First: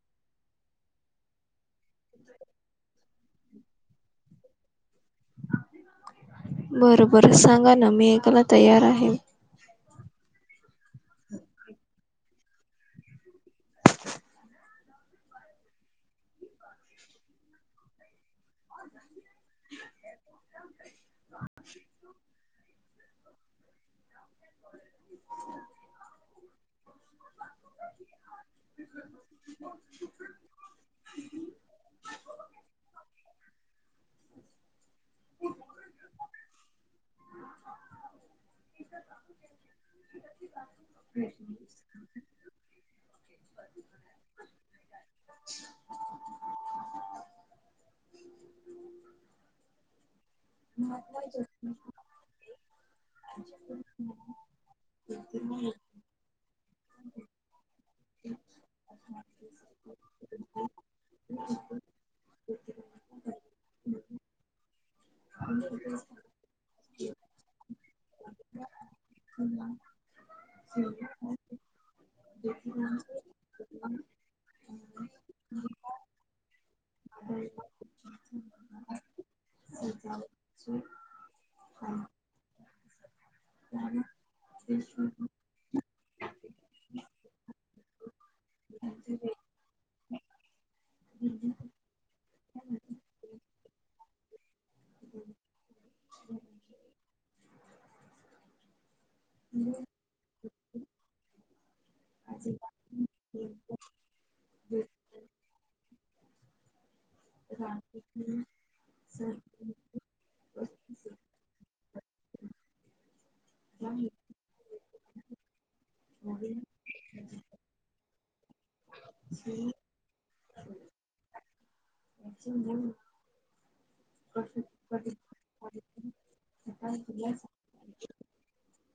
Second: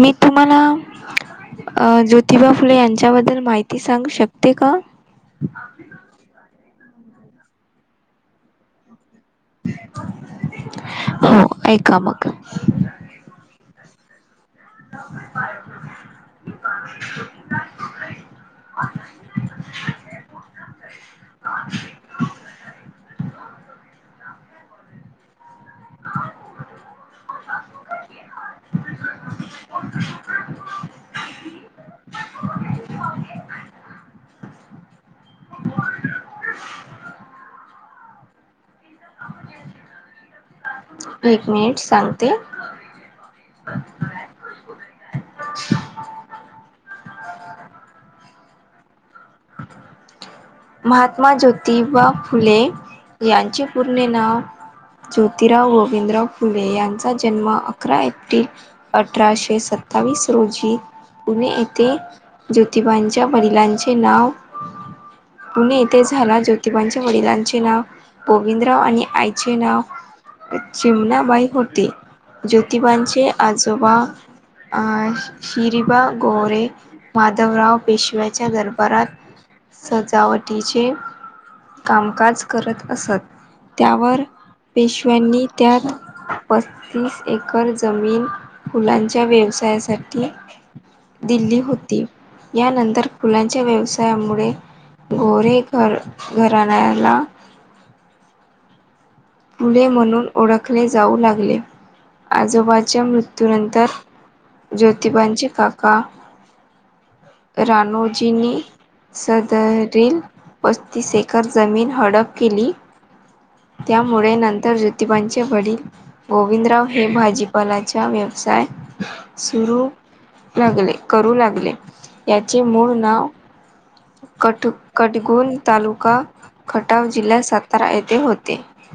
मी तुम्हाला. ज्योतिबा फुले यांच्याबद्दल माहिती सांगू शकते का? बरं बर सांगा ना मी ऐकायला तयार आहे. हो ऐका मग. [inaudible] [inaudible] [inaudible] [inaudible] [inaudible] [inaudible] [inaudible] एक मिनिट सांगते. ते. [inaudible] महात्मा ज्योतिबा फुले यांचे पूर्णे नाव. ज्योतिराव गोविंदराव फुले यांचा जन्म अकरा एप्रिल अठराशे सत्तावीस रोजी पुणे येथे ज्योतिबांच्या वडिलांचे नाव पुणे येथे झाला धिबाांचे वडिलांचे नाव गोविंदराव आणि आणि आईचे नाव चिमना बाय होरते ज्योतीबाांछे आजोबा शिरीबा गोरे माधवराव पेशव्याच्या रम परत सजावटीचे कामकाज करत असत. त्यावर पेशव्यांनी त्या पस्तीस एकर जमीन फुलांच्या व्यवसायासाठी दिली होती यानंतर फुलां च्या व्यवसायामुळे गोरे घर घराण्याला फुले म्हणून ओळखले जाऊ लागले आजोबाच्या मृत्यूनंतर. ज्योतिबांचे काका रानोजीनी. सदरील पस्तीस एकर जमीन हडप केली. त्यामुळे नंतर ज्योतिबांचे वडील गोविंदराव हे भाजीपालाच्या व्य सय सुरू लागले करू लागले याचे मूळ नाव कठ कडगुण तालुका खटाव जिल्ह्यात सातारा येथे होते. [unintelligible]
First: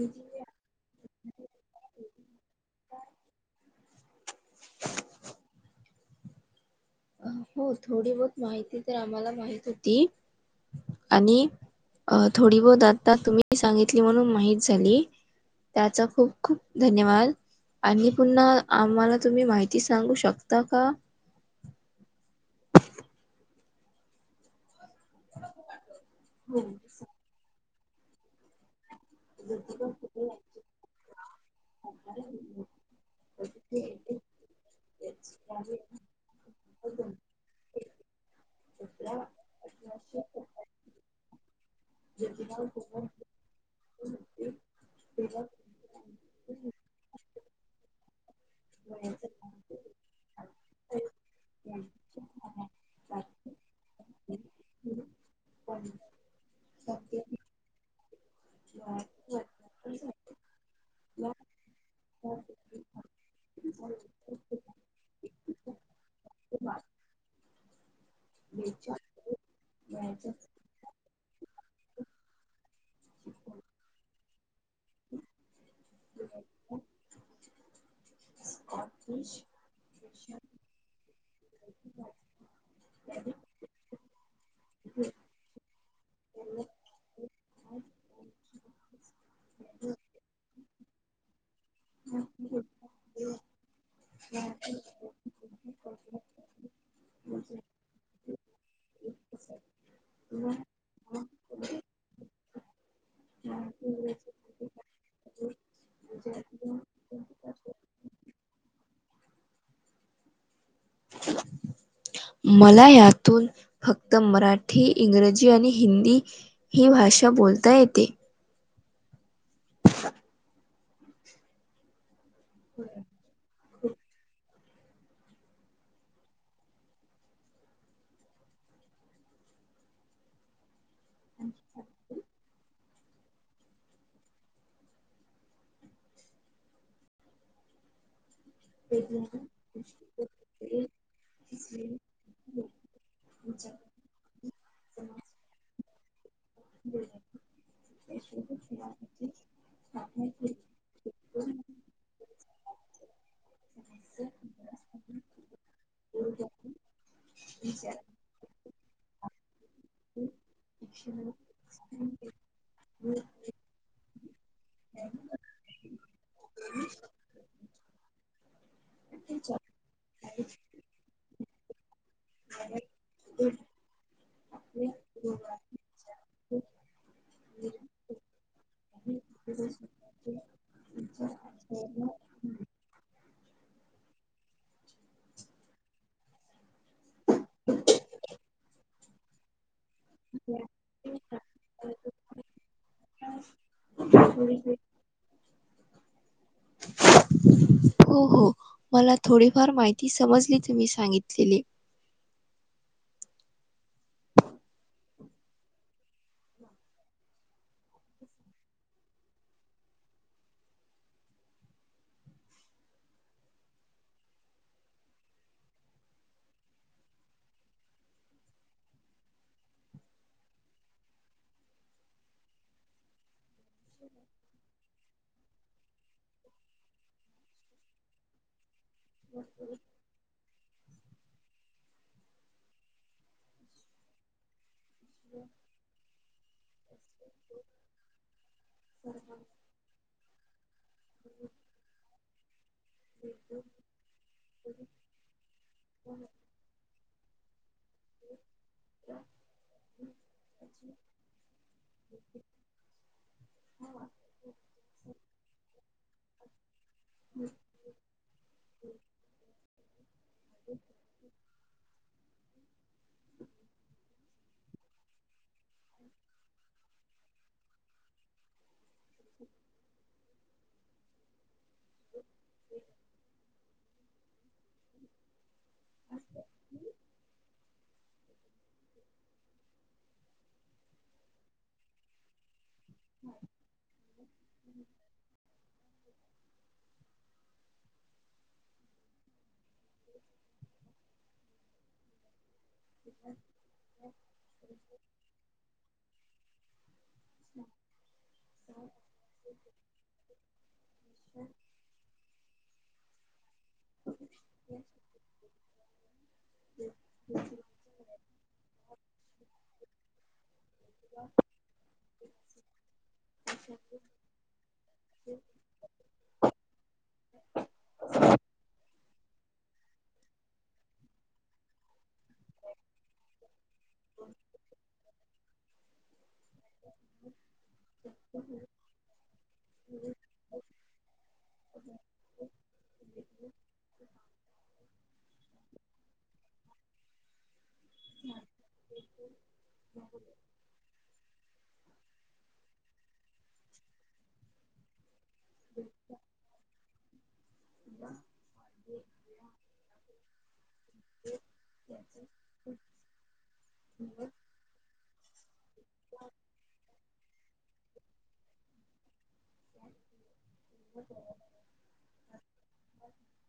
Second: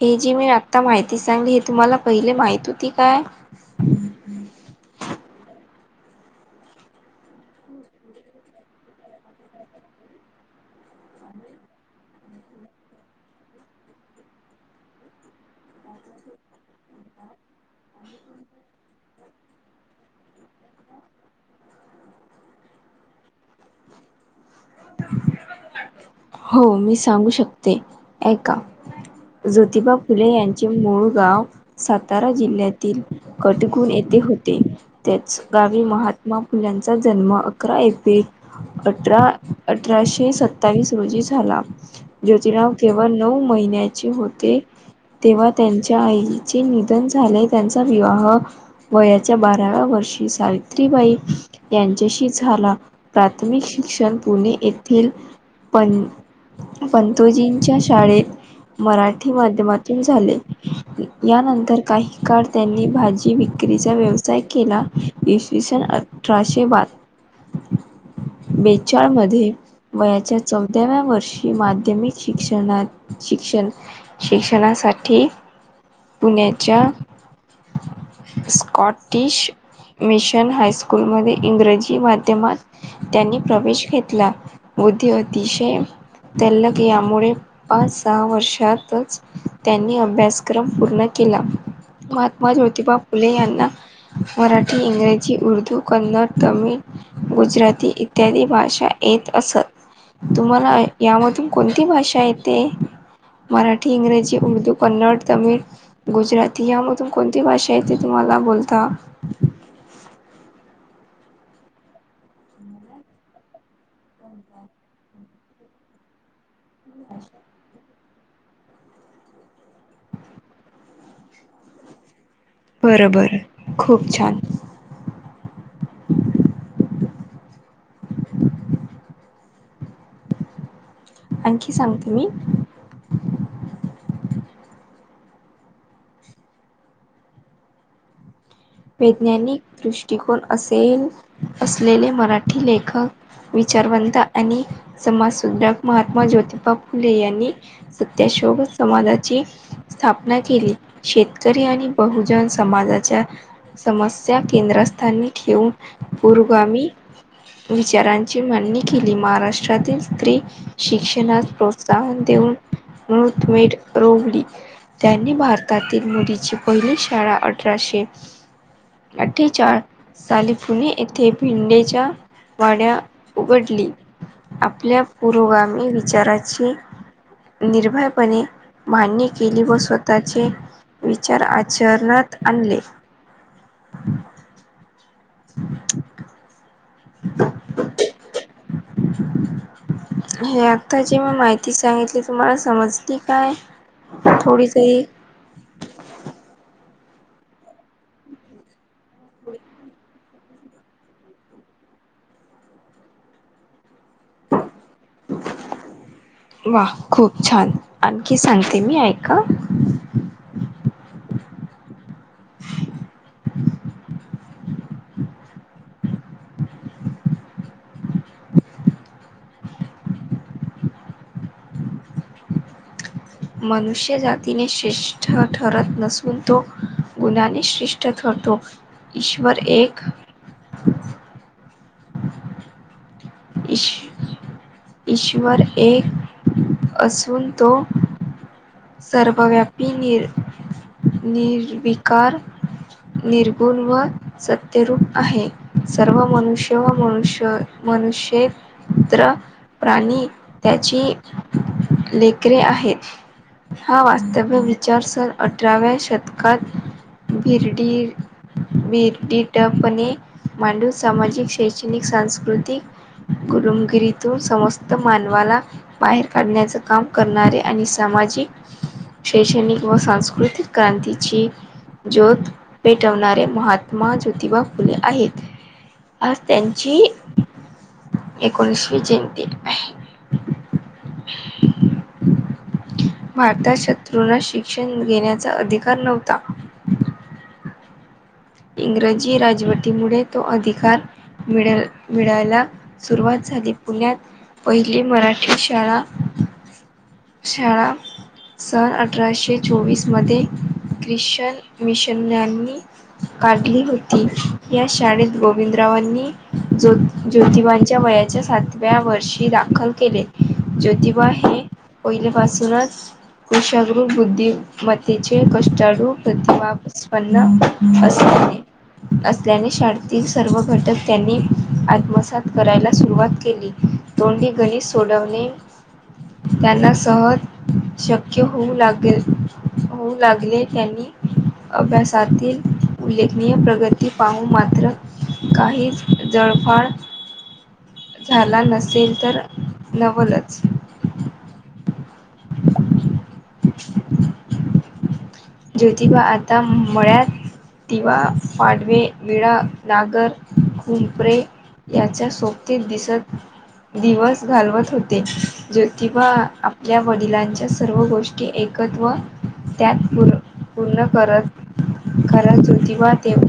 हे जी मी आत्ता माहिती सांगली हे तुम्हाला पहिले माहित होती काय? हो थोडी बहत माहिती तर आम्हाला माहित होती. आणि अ थोडी बहुत आता तुम्ही सांगितली म्हणून माहित झाली. त्याचा खूप खूप धन्यवाद. आणि पुन्हा आम्हाला तुम्ही माहिती सांगू शकता का? हो मी सांगू शकते ऐ का. ज्योतिबा फुले यांचे मूळ गाव सातारा जिल्ह्यातील कटगुण येथे होते. त्याच गावी महात्मा फुल्यांचा जन्म अकरा एप्रिल अठरा अठराशे सत्तावीस रोजी झाला. ज्योतिराव केवळ नऊ महिन्याचे होते तेव्हा त्यांच्या आई चे निधन झाले. त्यांचा विवाह वयाच्या बाराव्या वर्षी सावी सावित्रीबाई यांच्याशी झाला. प्राथमिक शिक्षण पुणे येथील पण पंतोजींच्या शाळेत मराठी माध्यमात. झाले यानंतर काही काळ त्यांनी भाजी विक्रीचा व्यवसाय केला. इसवी सन अठराशे बार [inaudible] म वयाच्या च व्या वर्षी माध्यमिक शिक्षण शिक्षण शिक्षणासाठी ठीक पुण्याच्या स्कॉटिश मिशन हायस्कूलमध्येध्ये इंग्रजी माध्यमात त्यांनी प्रवेश घेतला. बुद्धी अतिशय तलग यामुळे पाच सहा वर्षातच त्यांनी अभ्यासक्रम पूर्ण केला. महात्मा ज्योतिबा फुले यांना मराठी इंग्रजी उर्दू कन्नड तमिळ गुजराती इत्यादी भाषा येत असत. तुम्हाला यामधून कोणती भाषा येते? मराठी, इंग्रजी, उर्दू, कन्नड, तमिळ गुजराती यामधून कोणती भाषा आहे त तुम्हाला बोलता? [unintelligible] मला यातून फक्त मराठी इंग्रजी आणि हिंदी. ही भाषा बोलता येते. ह बरं बरं खूप छान! आणखी सांगते मी. वैज्ञानिक दृष्टिकोन असेल असलेले मराठी लेखक विचारवंत आणि समाजसध्रक महात्मा ज्योती फुले यांनी सत्याशोक समाजाची स्थापना केली. शेतकरी आणि बहुजन समाजाच्या समस्या केंद्रस्थानी ठेऊन, पुरोगामी विचारांची माडणी केली. महाराष्ट्रातील स्त्री शिक्षणात प्रोत्साहन देऊन मुहूर्तमेढ रोवली. त्यांनी भारतातील मोदीची पहिली शाळा अठराशे अठ्ठे चार साली पुणे येथे भिंडेच्या वाड्या उघडली. आपल्या पुरोगामी विचाराची निर्भयपणे मान्य केली व स्वतःचे विचार आचरणात आणले. [inaudible] [inaudible] हे आताची मी माहिती सांगितली. तुम्हाला समजली काय थोडी तरी? हो हो मला थोडीफार माहिती समजली तुम्ही सांगितलेली वा खूप छान आणखी सांगते मी ऐका [inaudible] मनुष्य जातीने श्रेष्ठ ठरत नसून तो गुणाने श्रेष ठरतो ईश्वर एक इश ईश्वर एक असून तो सर्वव्यापी नि निर् कार निर्गुण व सत्यरूप आहे सर्व मनुष्य मनुष्य मनुष्येत्र प्राणी त्याची लेकरे आहेत हा वास्तव्य विचार सण अठराव्या शतकात भिरडीटपणे मांडू सामाजिक शैक्षणिक स्कृतिक कुलमगिरीतो सस् मानवाला बाहेर काढण्याच काम करणारे आणि सामाजिक श श्रेणी किं मवा साांस्कृतिक क्रांतीीची ज्योत पेटवणारे महात्मा ज्योतिबा फुले आहेत आज त्यांची एकोणीसवी जयंती आहे. अता शत्रूंना शिक्षण घेण्याचा अधिकार नव्हता इंग्रजी राजवटीमुळे तो अधिकार मिळल मिळायला सुरुवात झाली पुण्यात पहिली मराठी शाळा शाळा सन अठराशे चोवीस मध्ये ख्रिश्चन मिशन्यांनी काढली होती या शाळेत ग रविंदरावांनी ज्योत ज्योतिबांच्या वयाच्या सातव्या वर्षी दाखल केले ज्योतिबा हे पहिल्यापासूनच कुशागृ बुद्धी मतेचे कष्टारू प्रतिभपन्न अस असल्याने शाळेतील सर्व घटक त्यांनी आत्मसात करायला सुरुवात केली तोंडी गणित सोडवणे त्यांना सहज शक्य होऊ लागेल होऊ लागले त्यांनी अभ्यासातील उल्लेखनीय प्रगती पाहू मात्र काहीच जळफाळ झाला नसेल तर नवलच [inaudible] ज्योतिबा आता मुळ्यात दिवा पाडवे बळा नागर खुंपरे याच्या सोबती दिसत दिवस घालवत हो ज्योतिबा आपल्या वडिलांच्या सर्व गोष्टी एकत्व त्यात पूर्ण करत खरं जुतिवा देव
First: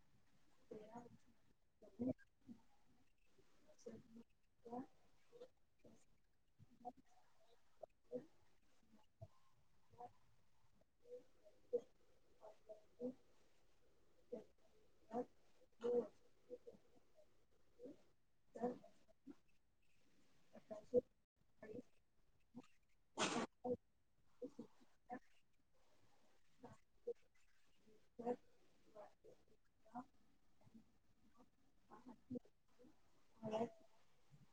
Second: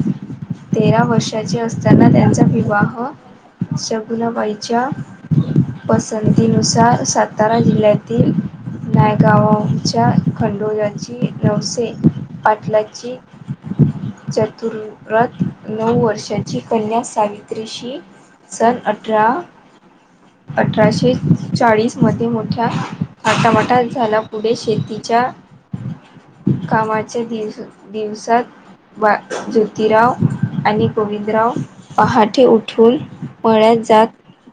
तेरा वर्षाचे असताना त्यांचा विवाह शगुनाबाईच्या पसंतीनुसार सातारा जिल्ह्यातील नायगाव तमच्या खंडोळाची नऊशे पाटलाची चतुात नऊ वर्षाची कन्या सावित्रीशी सठ अठरा अठराशे चाळीस मध्ये मोठ्या आटमाटा झाल्या पुढे शेतीच्या कामाच्या दि दिवसात बा ज्योतिराव आणि गोविंदराव पहाटे उठून मळ्यात जात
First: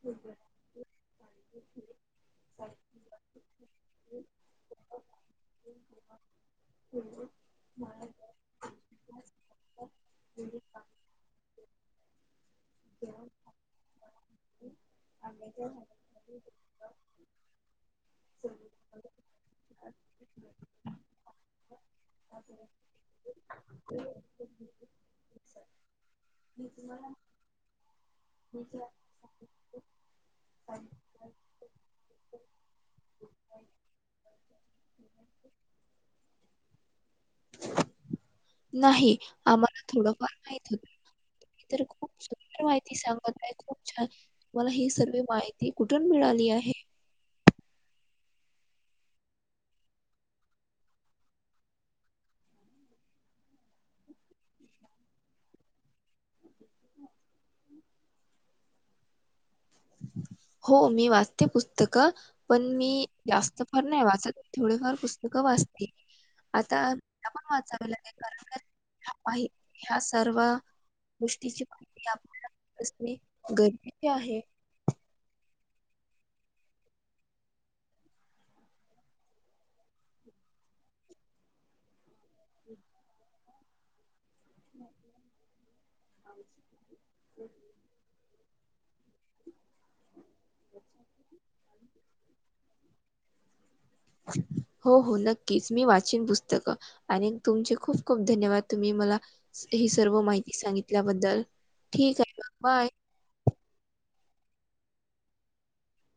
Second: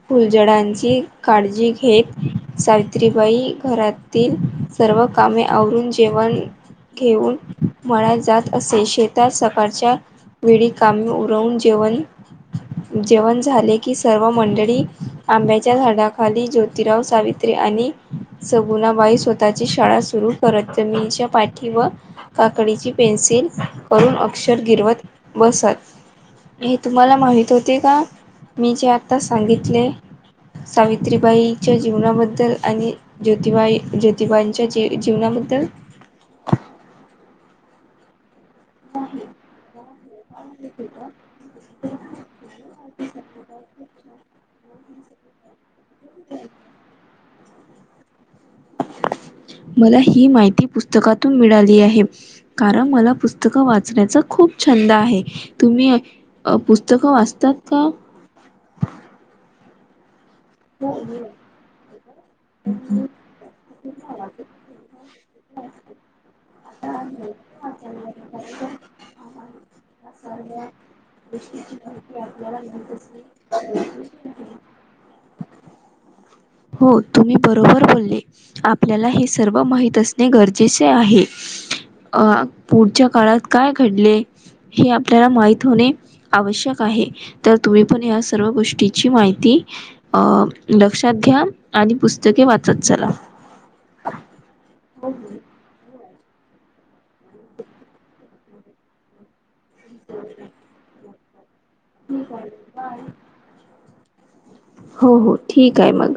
फुलझडांची काळजी घेत सावित्रीबाई घरातील सर्व कामे आवरून जेवण घेऊन म्हणा जात असेल शेतात सकाळच्या वेळी कामे उरवून जेवण जेवण झाले की सर्व मंडळी आंब्याच्या झाडाखाली जो तीराव सावित्री आणि सगुणाबाई स्वतःची शाळा सुरू करतनीच्या पा ठी व काकडीची पेन्सिल करून अक्षर गिरवत बसत. हे तुम्हाला माहित होते का? मी जे आता सांगितले. सावि त्रिबाईच्या जीवनाबद्दल आणि ज्योतिबाई- ज्योतिबांच्या जी- जीवनाबद्दल नाही आम्हाला थोडंफार माहित होत तुम्ही तर खूप सुंदर माहिती सांगत आहे, खूप छान तुम्हाला ही सर्वे माहिती कुठून मिळाली आहे? मला ही माहिती पुस्तकातून मिळाली आहे. कारण मला पुस्तकं वाचण्याचा खूप छंद आहे, तुम्ही अ पुस्तकं वाचतात का? [inaudible] हो, मी वाचते पुस्तकं पण मी जास्त फार नाही वाचत थोडेफार पुस्त तू का वाचते? आता मला पण वाचाव लागेल कारण का ह्या पाही ह्या सर्व [unintelligible] [unintelligible] गोष्टीची माहिती भूक आपल्याला लागल्या असणे -लागल्या [unintelligible] गरजेचे आहे. हो तुम्ही बरोबर बोल्ले. आपल्याला हे सर्व माहित असणे गरजेचे आहे. अ पुढच्या काळात काय घडले? हे आपल्याला माहित होणे आवश्यक आहे तर तुम्ही पण या सर्व गोष्टी ची माहिती अ लक्षात घ्या आणि पुस्तके वाचत चला. हो -हो नक्कीच मी वाचीन पुस्तकं. आणि तुमचे खूप -खूप धन्यवाद तुम्ही मला ही सर्व माहिती सांगितल्याबद्दल. ठीक आहे मग बाय. हो -हो ठीक आहे मग.